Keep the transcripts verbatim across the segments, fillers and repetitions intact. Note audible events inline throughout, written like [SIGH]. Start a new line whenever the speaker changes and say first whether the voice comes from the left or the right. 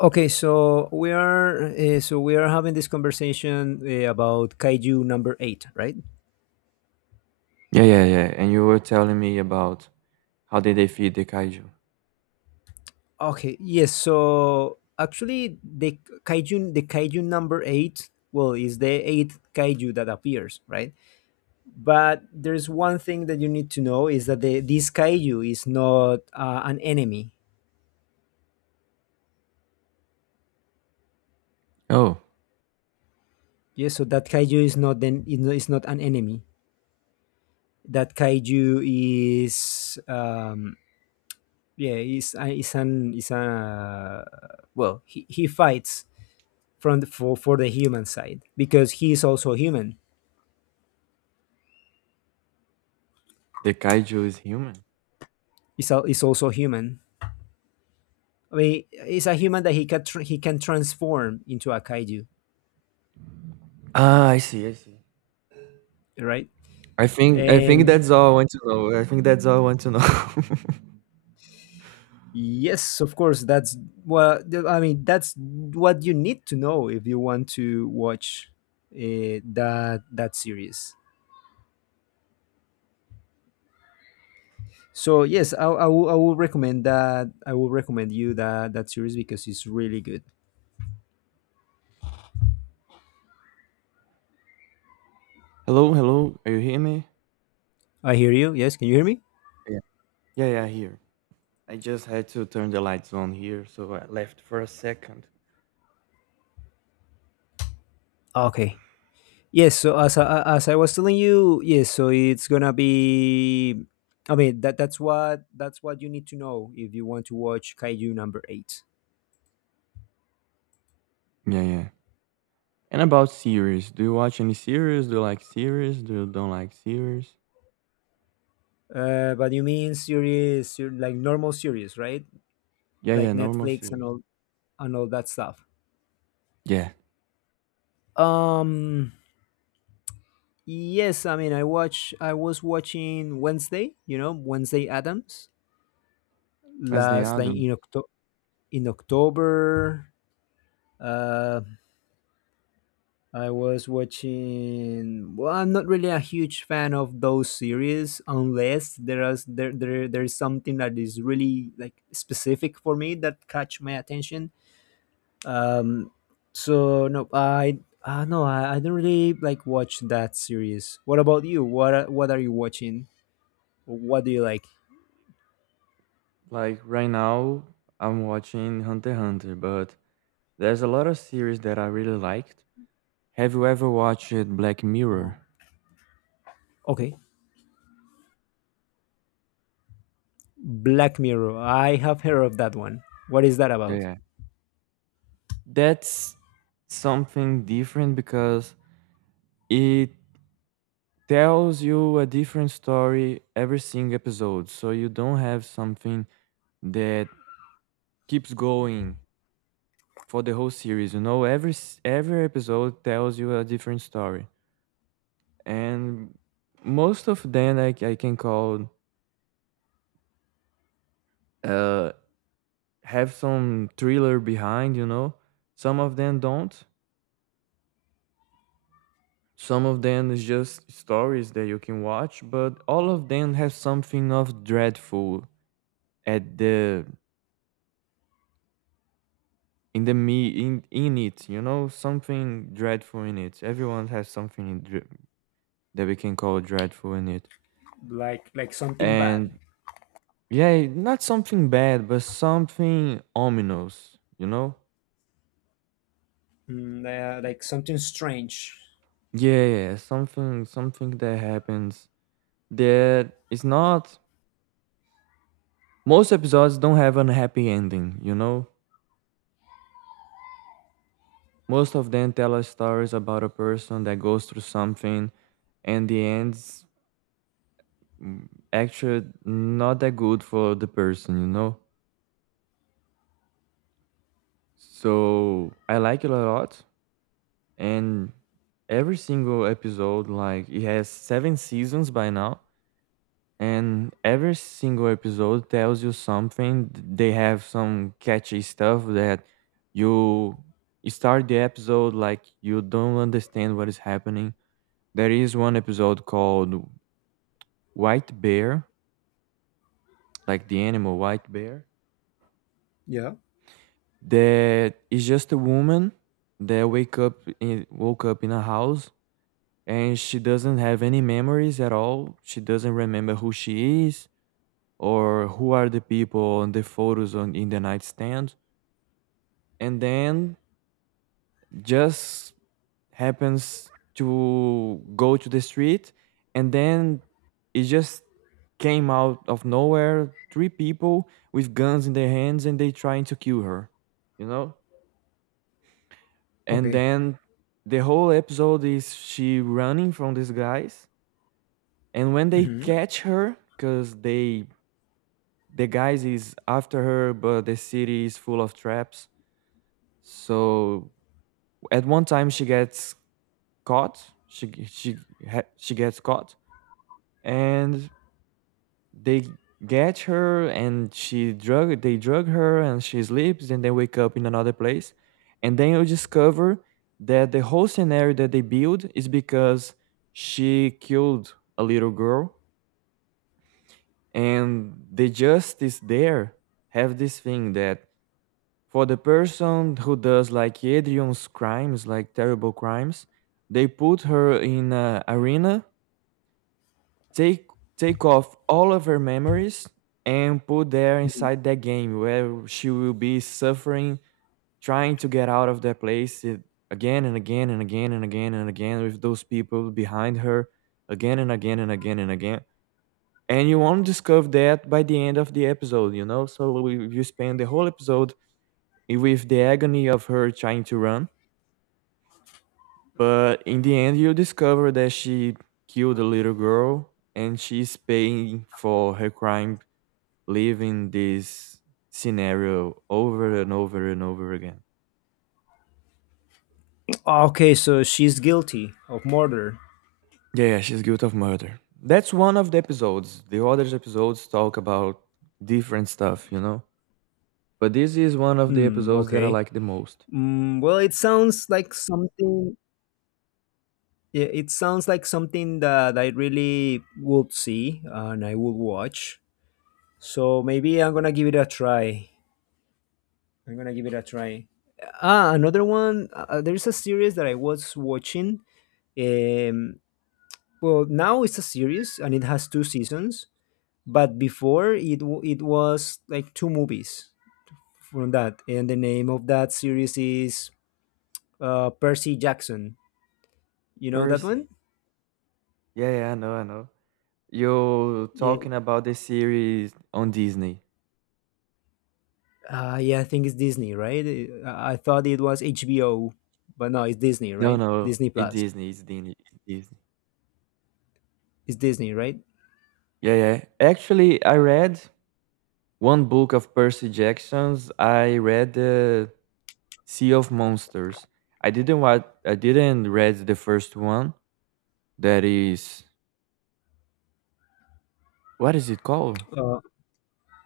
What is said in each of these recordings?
left: Okay, so we are uh, so we are having this conversation uh, about kaiju number eight, right?
right: Yeah, yeah, yeah. And you were telling me about how did they feed the kaiju?
left: Okay, yes. So actually, the kaiju the kaiju number eight, well, is the eighth kaiju that appears, right? But there's one thing that you need to know is that the, this kaiju is not uh, an enemy.
right: Oh,
left: Yes, so that kaiju is not then is not is not an enemy. That kaiju is um, Yeah, he's uh, he's an he's a well he, he fights from the, for for the human side because he is also human.
right: the kaiju is human.
left: He's al he's also human. I mean, he's a human that he can tr- he can transform into a kaiju,
right: Ah, I see, I see.
left: right?
right: I think I think
left: And
right: that's all I want to know. I think that's all I want to know. [LAUGHS]
left: yes, of course, that's well. I mean, that's what you need to know if you want to watch uh, that that series. So yes, I, I, will, I will recommend that. I will recommend you that that series because it's really good.
right: Hello, hello. Are you hearing me?
left: I hear you. Yes, can you hear me?
right: Yeah. Yeah, yeah, here. I just had to turn the lights on here, so I left for a second.
left: Okay. Yes. So as I, as I was telling you, yes. So it's gonna be. I mean that that's what that's what you need to know if you want to watch Kaiju number eight.
right: Yeah, yeah. And about series, do you watch any series? Do you like series? Do you don't like series?
left: Uh, but you mean series, ser- like normal series, right?
right: Yeah, yeah,
left: Like
right: normal
left: Netflix and
right: series.
left: all and all that stuff.
right: Yeah.
left: Um. Yes. I mean, I watch. I was watching Wednesday. You know, Wednesday Adams
right: Wednesday
left: last, like
right: Adams.
left: in Octo in October. Uh, I was watching. Well, I'm not really a huge fan of those series unless there is there, there there's something that is really like specific for me that catch my attention. Um, so no, I uh, no, I, I don't really like watch that series. What about you? What are- what are you watching? What do you like?
right: Like right now, I'm watching Hunter x Hunter, but there's a lot of series that I really liked. Have you ever watched Black
left: Uh-huh.
right: Mirror?
left: Okay, Black Mirror. I have heard of that one. What is that
right: Yeah,
left: about?
right: yeah. That's something different because it tells you a different story every single episode. So you don't have something that keeps going for the whole series. You know, every s- every episode tells you a different story. And most of them I, I can call uh, have some thriller behind, you know. Some of them don't. Some of them is just stories that you can watch, but all of them have something of dreadful at the in the me in in it, you know, something dreadful in it. Everyone has something in dre- that we can call dreadful in it.
left: Like like something bad.
right: And yeah, not something bad, but something ominous, you know?
left: Mm, uh, like something strange.
right: Yeah, yeah, yeah, something something that happens that is not. Most episodes don't have a happy ending, you know? Most of them tell us stories about a person that goes through something and the end's, mm, actually not that good for the person, you know? So I like it a lot. And every single episode, like, it has seven seasons by now. And every single episode tells you something. They have some catchy stuff that you start the episode like you don't understand what is happening. There is one episode called White Bear, like the animal white bear,
left: Yeah.
right: that is just a woman that wake up in, woke up in a house, and she doesn't have any memories at all. She doesn't remember who she is or who are the people on the photos on in the nightstand, and then just happens to go to the street, and then it just came out of nowhere three people with guns in their hands and they trying to kill her, you know, and
left: Okay.
right: then the whole episode is she running from these guys. And when they
left: hmm
right: catch her because they, the guys is after her, but the city is full of traps, so at one time she gets caught. She she ha- she gets caught, and they get her, and she drug they drug her, and she sleeps, and they wake up in another place, and then you discover that the whole scenario that they build is because she killed a little girl, and the justice there have this thing that for the person who does like Adrian's crimes, like terrible crimes, they put her in a arena, take take off all of her memories and put there inside that game where she will be suffering trying to get out of that place it- again and again and again and again and again, with those people behind her, again and again and again and again. And you won't discover that by the end of the episode, you know, so we- you spend the whole episode, i- with the agony of her trying to run, but in the end you discover that she killed a little girl and she's paying for her crime, living this scenario over and over and over again.
left: Okay, so she's guilty of murder.
right: Yeah, yeah, she's guilty of murder. That's one of the episodes. The other episodes talk about different stuff, you know? But this is one of the
left: Mm,
right: episodes that I
left: okay.
right: like the most.
left: Mm, well, it sounds like something. Yeah, it sounds like something that I really would see and I would watch. So maybe I'm gonna give it a try. I'm gonna give it a try. Ah, another one. Uh, there's a series that I was watching. Um, well, now it's a series and it has two seasons, but before it w- it was like two movies from that. And the name of that series is uh, Percy Jackson. You know that one?
right: Percy. Yeah, yeah, I know, I know. You're
left: Yeah,
right: talking about the series on Disney.
left: uh, yeah, I think it's Disney, right? Uh, I thought it was H B O, but no, it's Disney,
right: No,
left: right?
right: no,
left: Disney
right: it's
left: Plus.
right: Disney, it's Disney, it's Disney.
left: It's Disney, right?
right: Yeah, yeah. Actually, I read one book of Percy Jackson's. I read the Sea of Monsters. I didn't watch. I didn't read the first one. That is, what is it called?
left: Uh,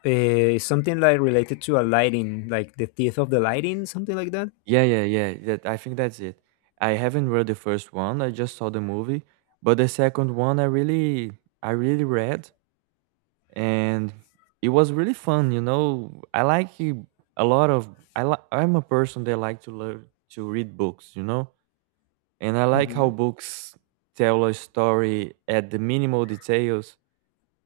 left: eh, Something like related to a lighting, like the teeth of the lighting, something like that.
right: Yeah, yeah, yeah. That, I think that's it. I haven't read the first one. I just saw the movie, but the second one I really, I really read, and it was really fun. You know, I like you- a lot of. I li- I'm a person that like to learn to read books. You know, and I like how
left: Hmm
right: books tell a story at the minimal details,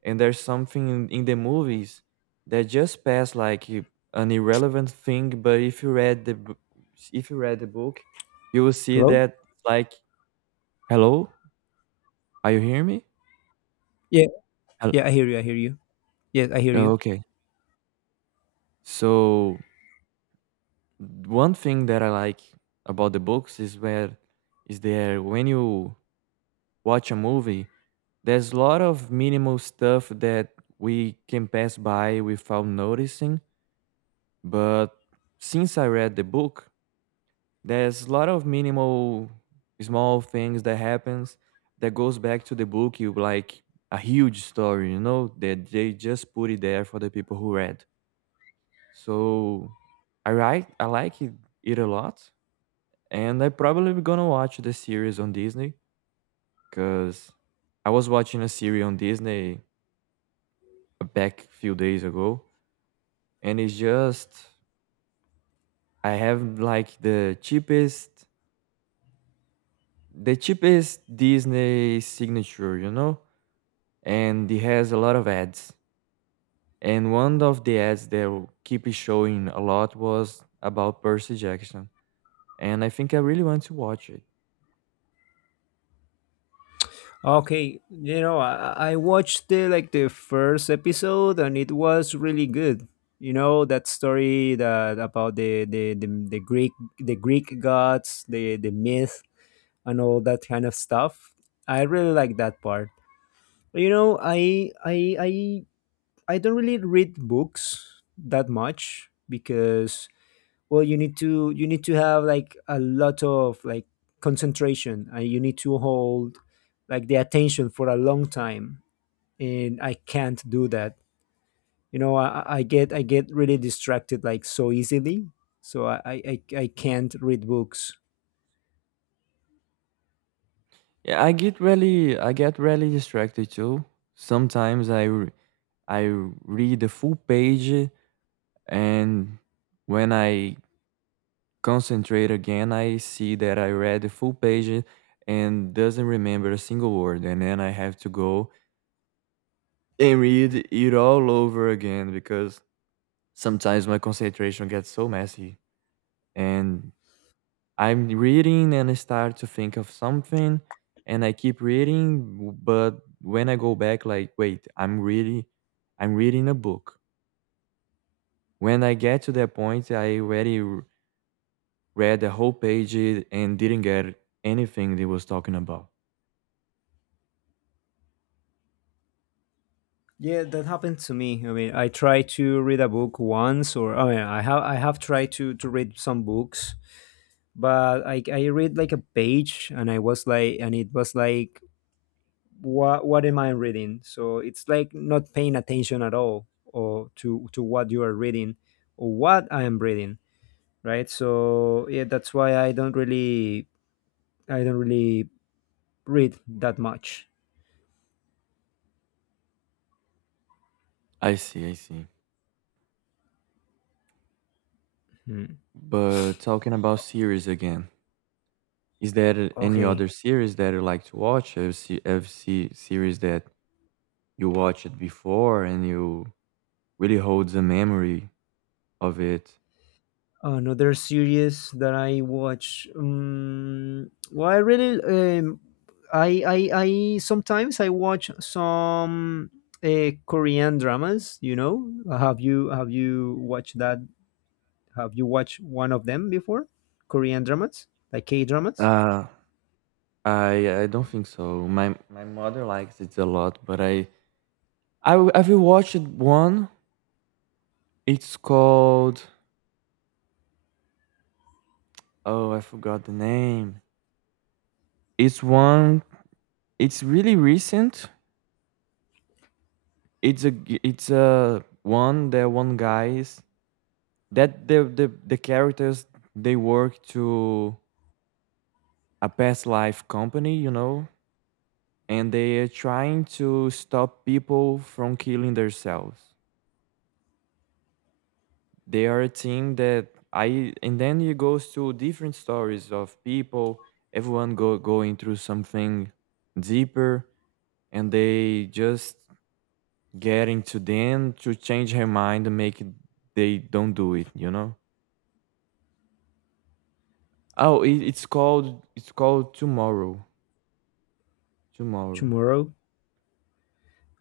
right: and there's something in, in the movies that just pass like i- an irrelevant thing. But if you read the b- if you read the book, you will see
left: Hello?
right: that, like, hello, are you hearing me?
left: Yeah,
right: Hello,
left: yeah, I hear you. I hear you. Yes, I hear
right: oh,
left: you.
right: okay. So one thing that I like about the books is where is there when you watch a movie, there's a lot of minimal stuff that we can pass by without noticing, but since I read the book, there's a lot of minimal small things that happens that goes back to the book, you like a huge story, you know, that they just put it there for the people who read. So i write I like it, it a lot, and I probably be gonna watch the series on Disney, because I was watching a series on Disney back few days ago, and it's just, I have like the cheapest the cheapest Disney signature, you know, and it has a lot of ads. And one of the ads that will keep showing a lot was about Percy Jackson, and I think I really want to watch it.
left: Okay, you know, I, I watched the, like, the first episode and it was really good. You know that story that about the the, the, the Greek, the Greek gods, the the myth and all that kind of stuff. I really like that part. You know, I I I I don't really read books that much because, well, you need to you need to have like a lot of like concentration, and you need to hold like the attention for a long time, and I can't do that. You know, I, I I get I get really distracted, like, so easily. So I, I i I can't read books.
right: Yeah, I get really, I get really distracted too. Sometimes I, r- I read the full page, and when I concentrate again, I see that I read the full page and doesn't remember a single word, and then I have to go and read it all over again because sometimes my concentration gets so messy, and I'm reading and I start to think of something and I keep reading, but when I go back, like, wait, I'm really, I'm reading a book. When I get to that point, I already r- read the whole page and didn't get anything they was talking about.
left: Yeah, that happened to me. I mean, I tried to read a book once, or I mean, i have I have tried to to read some books, but I I read like a page and I was like and it was like, what what am I reading? So it's like not paying attention at all or to to what you are reading, or what I am reading, right? So yeah, that's why I don't really I don't really read that much.
right: I see, I see.
left: Hmm.
right: But talking about series again, is there any
left: Okay.
right: other series that you like to watch? A se- a se- series that you watch it before and you really holds a memory of it.
left: Another series that I watch. Um, well, I really um, I, I I sometimes I watch some uh, Korean dramas. You know, have you have you watched that? Have you watched one of them before? Korean dramas, like K dramas?
right: Uh, I I don't think so. My my mother likes it a lot, but I I w- have you watched one? It's called, oh, I forgot the name. It's one. It's really recent. It's a g- it's a one that one guy is that the the the characters they work to a past life company, you know, and they are trying to stop people from killing themselves. They are a team that I, and then it goes to different stories of people, everyone go going through something deeper, and they just getting to them to change her mind and make it, they don't do it, you know. Oh, it, it's called, it's called tomorrow, tomorrow
left: Tomorrow.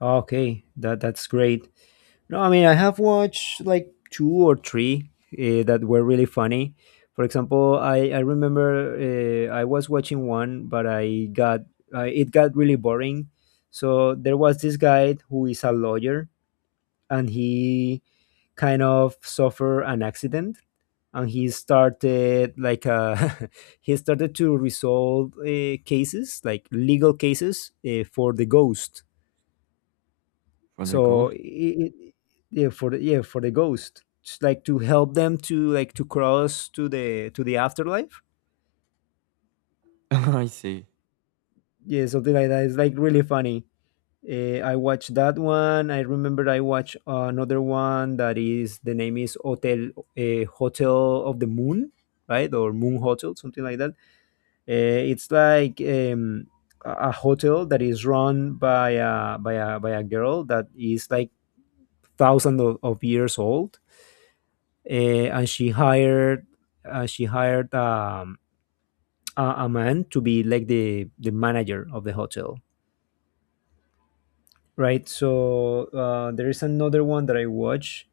left: Okay, that that's great. No, I mean, I have watched like two or three uh, that were really funny. For example, I I remember uh, I was watching one, but I got, uh, it got really boring. So there was this guy who is a lawyer, and he kind of suffered an accident, and he started like, uh, [LAUGHS] he started to resolve uh, cases, like legal cases, uh, for the ghost.
right: for the
left: so
right: ghost.
left: it, yeah, for the yeah for the ghost. It's like to help them to, like, to cross to the to the afterlife.
right: [LAUGHS] I see.
left: Yeah, something like that. It's like really funny. Uh, I watched that one. I remember I watched another one that is the name is Hotel uh, Hotel of the Moon, right? Or Moon Hotel, something like that. Uh, it's like um, a a hotel that is run by a by a by a girl that is like thousands of, of years old, uh, and she hired uh, she hired um, a, a man to be like the the manager of the hotel, right? So uh, there is another one that I watch.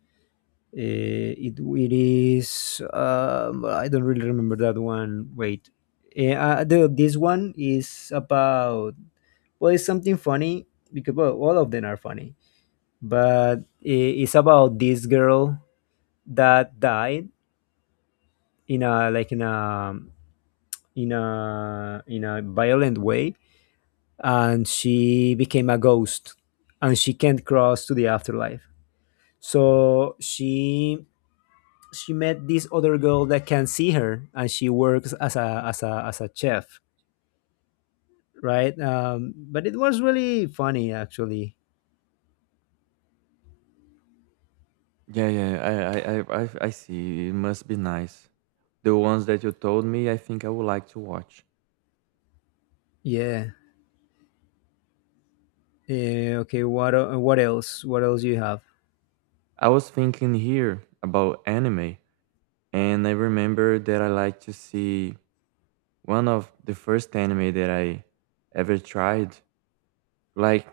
left: Uh, it it is um, Well, I don't really remember that one. Wait, Eh, uh, the, this one is about, well, it's something funny because, well, all of them are funny, but i- it's about this girl that died in a, like in a in a in a violent way, and she became a ghost, and she can't cross to the afterlife. So she she met this other girl that can see her, and she works as a as a as a chef, right? Um, but it was really funny actually.
right: Yeah, yeah, I, I, I, I I see. It must be nice. The ones that you told me, I think I would like to watch.
left: Yeah, yeah, okay. What el- what else, what else you have?
right: I was thinking here about anime, and I remember that I like to see one of the first anime that I ever tried. Like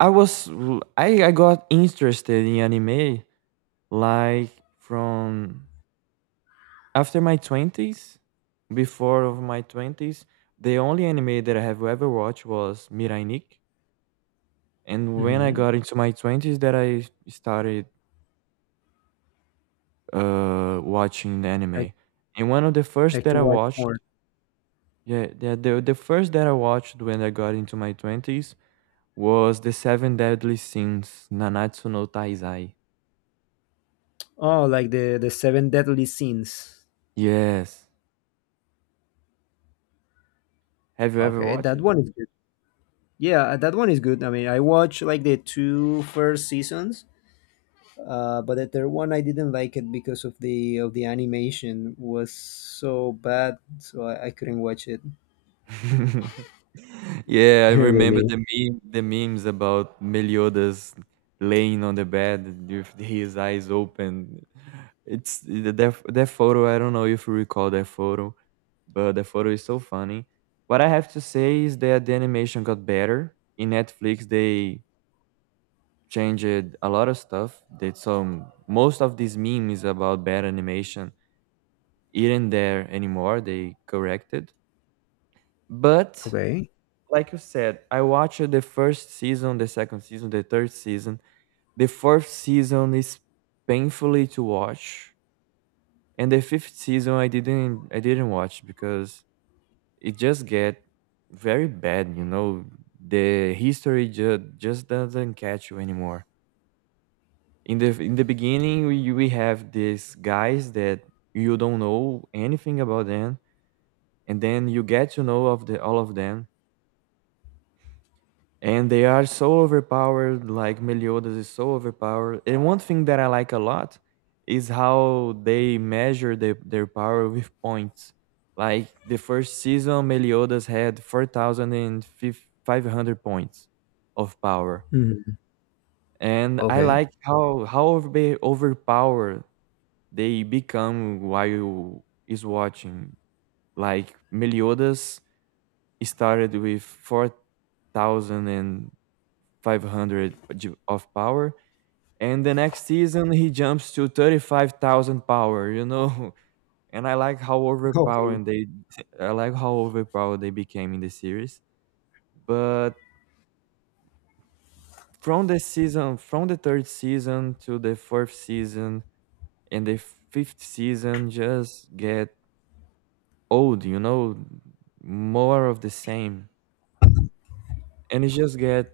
right: I was, l- I, I got interested in anime, like, from after my twenties, before of my twenties. The only anime that I have ever watched was Mirai. And when I
left: Mm-hmm.
right: got into my twenties, that I started, uh, watching the
left: like
right: anime. And one of the first
left: like to
right: that I
left: watch
right: watched,
left: more.
right: yeah, the the the first that I watched when I got into my twenties was The Seven Deadly Sins, Nanatsu no Taizai.
left: Oh, like the the Seven Deadly Sins.
right: Yes. Have you ever
left: Okay,
right: watched
left: that
right: it?
left: one is good. Yeah, that one is good. I mean, I watched like the two first seasons. Uh, but at their one, I didn't like it because of the, of the animation was so bad, so I, I couldn't watch it.
right: [LAUGHS] Yeah, I
left: [LAUGHS]
right: remember
left: Really?
right: the meme, the memes about Meliodas laying on the bed with his eyes open. It's that, that photo. I don't know if you recall that photo, but the photo is so funny. What I have to say is that the animation got better in Netflix. They changed a lot of stuff. They, some, most of these memes about bad animation isn't there anymore. They corrected, but
left: Okay.
right: like you said, I watched the first season, the second season, the third season. The fourth season is painfully to watch, and the fifth season I didn't I didn't watch because it just get very bad. You know, the history ju- just doesn't catch you anymore. In the in the beginning, we we have these guys that you don't know anything about them, and then you get to know of the all of them. And they are so overpowered, like Meliodas is so overpowered. And one thing that I like a lot is how they measure their, their power with points. Like the first season, Meliodas had four thousand five hundred points of power.
left: Mhm.
right: And I
left: Okay.
right: like how how overbe- overpowered they become while is watching. Like Meliodas started with four thousand five hundred g- of power, and the next season he jumps to thirty-five thousand power, you know. [LAUGHS] And I like how
left: Okay.
right: overpowering they I like how overpowered they became in the series. But from the season from the third season to the fourth season and the fifth season just get old, you know, more of the same. And it just get,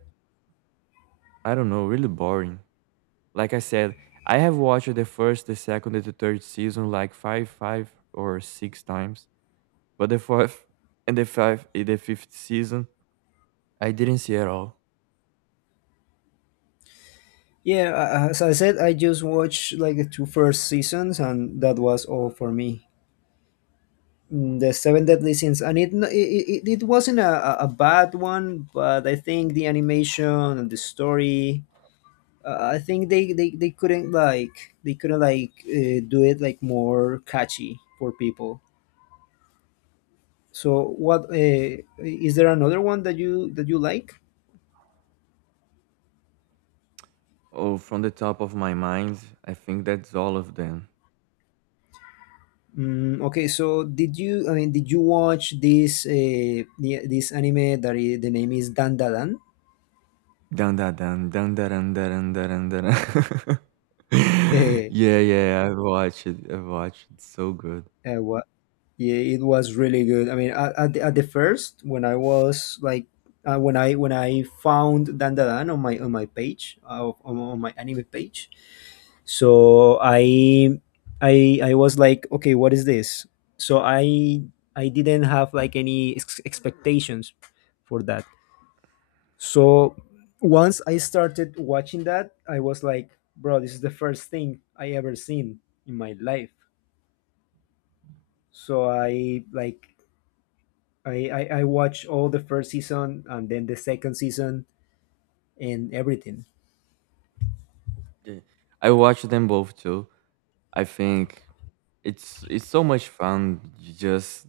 right: I don't know, really boring. Like I said, I have watched the first, the second, and the third season like five, five or six times. But the fourth [LAUGHS] and the five, and the fifth season, I didn't see at all.
left: Yeah, a- as I said, I just watched like the two first seasons, and that was all for me. Mm, The Seven Deadly Sins, and it it, it, it wasn't a, a a bad one, but I think the animation and the story, uh, I think they, they, they couldn't like they couldn't like, uh, do it like more catchy for people. So what, uh, is there another one that you that you like?
right: Oh, from the top of my mind, I think that's all of them.
left: Mm, okay, so did you, I mean, did you watch this, uh, the, this anime that, i- the name is Dan Da
right: Dun dun dun dun dun dun dun dun dun, dun. [LAUGHS]
left: Dan? [LAUGHS]
right: Yeah, yeah, I've watched it. I've watched it. So good.
left: Uh, uh, Yeah, it was really good. I mean, at, at, the, at the first, when I was like, uh, when I when I found Dan Da Dan on my, on my page, uh, on, on my anime page, so I I I was like, okay, what is this? So I I didn't have like any ex- expectations for that. So once I started watching that, I was like, bro, this is the first thing I ever seen in my life. So I like, I, I I watched all the first season and then the second season and everything.
right: Yeah. I watched them both too. I think it's it's so much fun just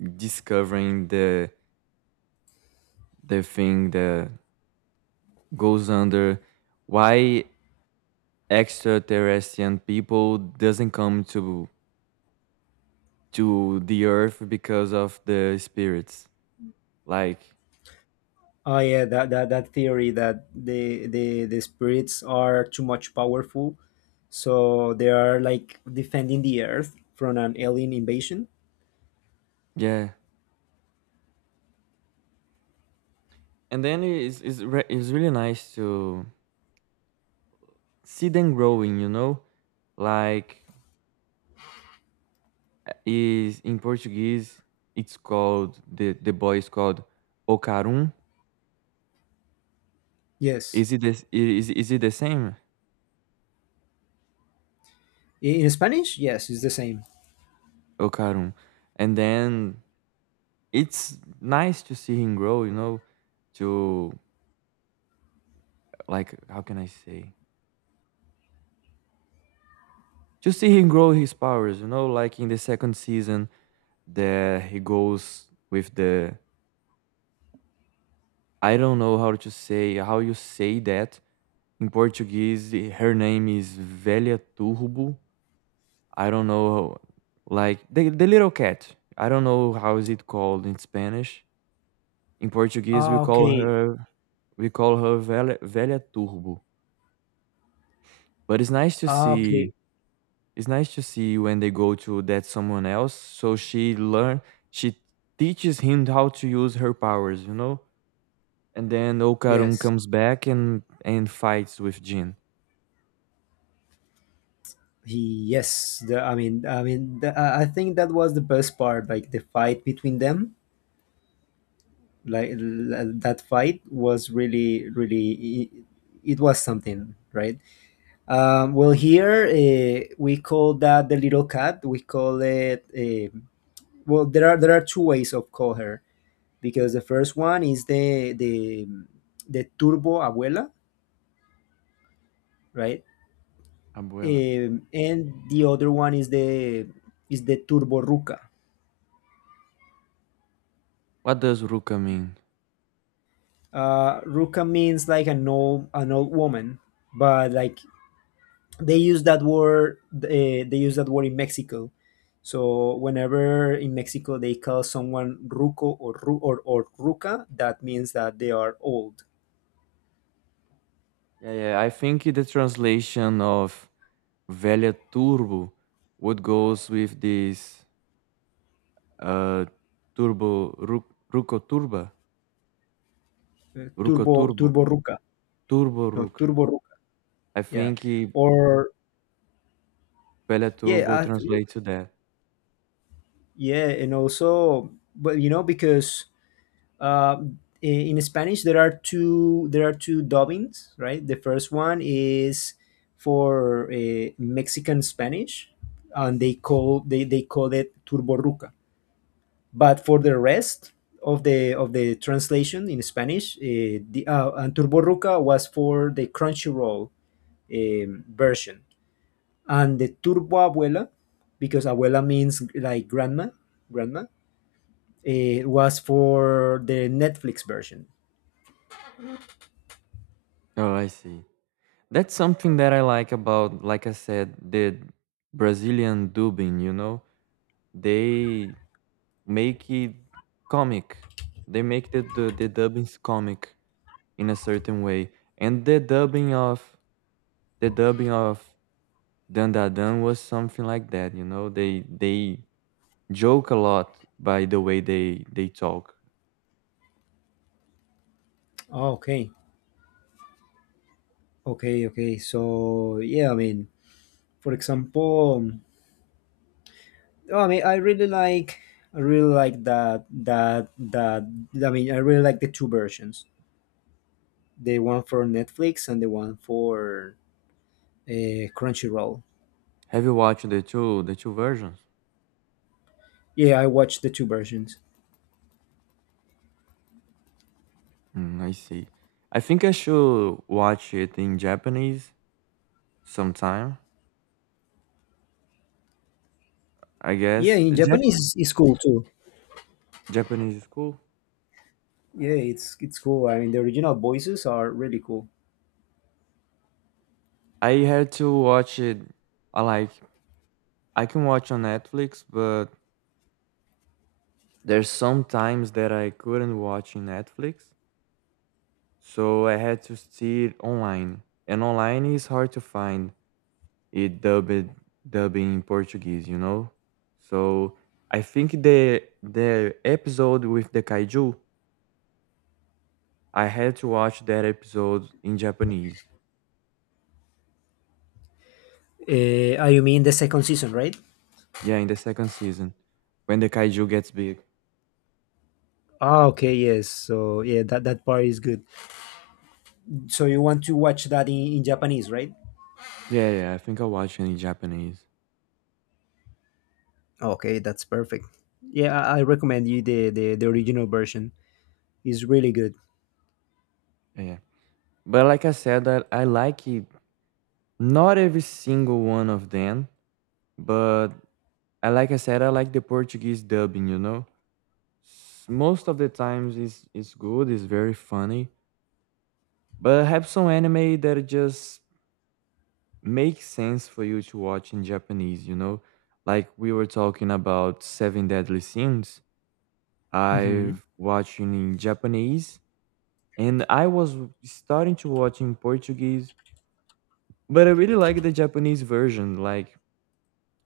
right: discovering the the thing that goes under why extraterrestrial people doesn't come to to the earth because of the spirits, like,
left: Oh yeah, that, that, that theory that the, the the spirits are too much powerful, so they are like defending the earth from an alien invasion.
right: yeah. And then it's it's, re- it's really nice to see them growing, you know, like, uh, is in portuguese it's called the the boy is called ocarum.
left: Yes,
right: Is it this, is, is it the same?
left: in, in Spanish, yes, it's the same.
right: Ocarum. And then it's nice to see him grow, you know, to, like, how can I say? To see him grow his powers, you know, like in the second season there he goes with the, I don't know how to say how you say that in Portuguese. eh, Her name is Velha Turbo. I don't know, like the the little cat. I don't know how is it called in Spanish. In Portuguese, we
left: Ah,
right: call
left: okay.
right: her we call her Velha, Velha Turbo. But it's nice to
left: Ah,
right: see
left: okay,
right: It's nice to see when they go to that someone else. So she learn she teaches him how to use her powers, you know? And then Okarun
left: yes,
right: comes back and and fights with Jin.
left: he yes. The, I mean, I mean, the, I I think that was the best part, like the fight between them. Like, l- that fight was really, really, it, it was something, right? Um, well, here, uh, we call that, the little cat, we call it, eh, well, there are, there are two ways of call her, because the first one is the the the turbo abuela, right?
right: Abuela.
left: Um, and the other one is the, is the turbo ruca.
right: What does Ruka mean?
left: Uh, ruca means like an old, an old woman, but like, they use that word, eh, they use that word in Mexico. So whenever in Mexico they call someone ruco, or ru- or, or ruca, that means that they are old.
right: Yeah, yeah. I think the translation of Velha Turbo would goes with this, uh Turbo Ru-, Ruko Turba.
left: Uh,
right: Ruko
left: turbo
right: Turbo.
left: turbo ruca.
right: Turbo
left: No,
right: Ruka.
left: turbo ruca.
right: I
left: Yeah,
right: think, eh,
left: or
right: Velha
left: yeah,
right: Turbo
left: I th-
right: translates to that.
left: yeah. And also, but you know, because, um, in Spanish there are two, there are two dubbings, right? The first one is for uh, Mexican Spanish, and they call they, they call it Turbo Ruca. But for the rest of the, of the translation in Spanish, uh, the uh, and Turbo Ruca was for the Crunchyroll um, version, and the Turbo Abuela, because abuela means like grandma, grandma, it was for the Netflix version.
right: Oh, I see. That's something that I like about, like I said, the Brazilian dubbing, you know? They make it comic. They make the, the, the dubbings comic in a certain way. And the dubbing of the dubbing of Dandadan was something like that, you know? They they joke a lot by the way they they talk.
left: Okay. Okay, okay. So yeah, I mean, for example, oh, I mean, I really like, I really like that that that. I mean, I really like the two versions, the one for Netflix and the one for uh, Crunchyroll.
right: Have you watched the two the two versions?
left: Yeah, I watched the two versions.
right: Mm, I see. I think I should watch it in Japanese sometime, I
left: Yeah,
right: guess.
left: in
right: Jap-
left: Japanese, it's cool too.
right: Japanese is cool.
left: Yeah, it's it's cool. I mean, the original voices are really cool.
right: I had to watch it. I like I can watch on Netflix, but there's some times that I couldn't watch in Netflix, so I had to see it online. And online is hard to find it dubbed dubbing in Portuguese, you know. So I think the the episode with the kaiju, I had to watch that episode in Japanese.
left: Uh, oh, you mean the second season, right?
right: Yeah, in the second season, when the kaiju gets big.
left: Ah, okay, yes. So yeah, that that part is good. So you want to watch that in, in Japanese, right?
right: Yeah, yeah. I think I'll watch it in Japanese.
left: Okay, that's perfect. Yeah, I I recommend you the, the, the original version. It's really good.
right: Yeah, yeah. But like I said, I, I like it. Not every single one of them, but I like I said, I like the Portuguese dubbing. You know, S- most of the times it's it's good. It's very funny. But I have some anime that just makes sense for you to watch in Japanese. You know, like we were talking about Seven Deadly Sins.
left: Hmm
right: I've watching in Japanese, and I was starting to watch in Portuguese. But I really like the Japanese version, like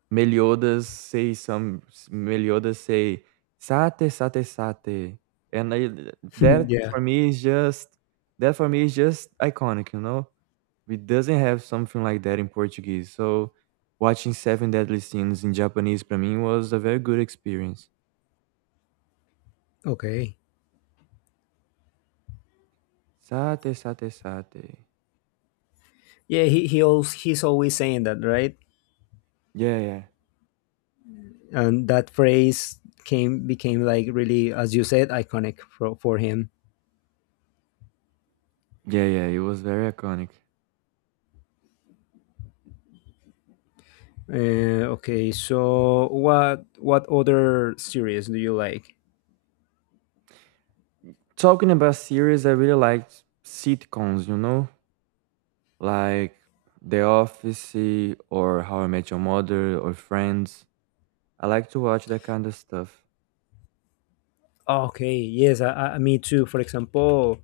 right: Meliodas say some s- Meliodas say "sate sate sate," and I
left: [LAUGHS]
right: that
left: Yeah.
right: for me is just that for me is just iconic, you know. We doesn't have something like that in Portuguese, so watching Seven Deadly Sins in Japanese para mim was a very good experience.
left: Okay.
right: Sate sate sate.
left: Yeah, he he always, he's always saying that, right?
right: Yeah, yeah,
left: And that phrase came, became like really, as you said, iconic for for him.
right: yeah, yeah. It was very iconic.
left: Uh, okay, so what what other series do you like?
right: Talking about series, I really liked sitcoms, you know. Like The Office or How I Met Your Mother or Friends. I like to watch that kind of stuff.
left: Okay, yes, I, I, me too. For example,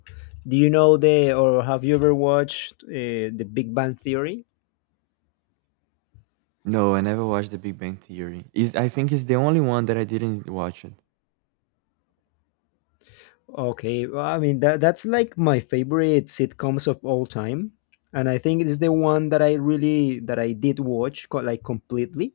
left: do you know the, or have you ever watched uh, the Big Bang Theory?
right: No, I never watched The Big Bang Theory. Is I think it's the only one that I didn't watch it.
left: Okay, well, I mean that that's like my favorite sitcoms of all time, and I think it's the one that I really that I did watch, co- like completely.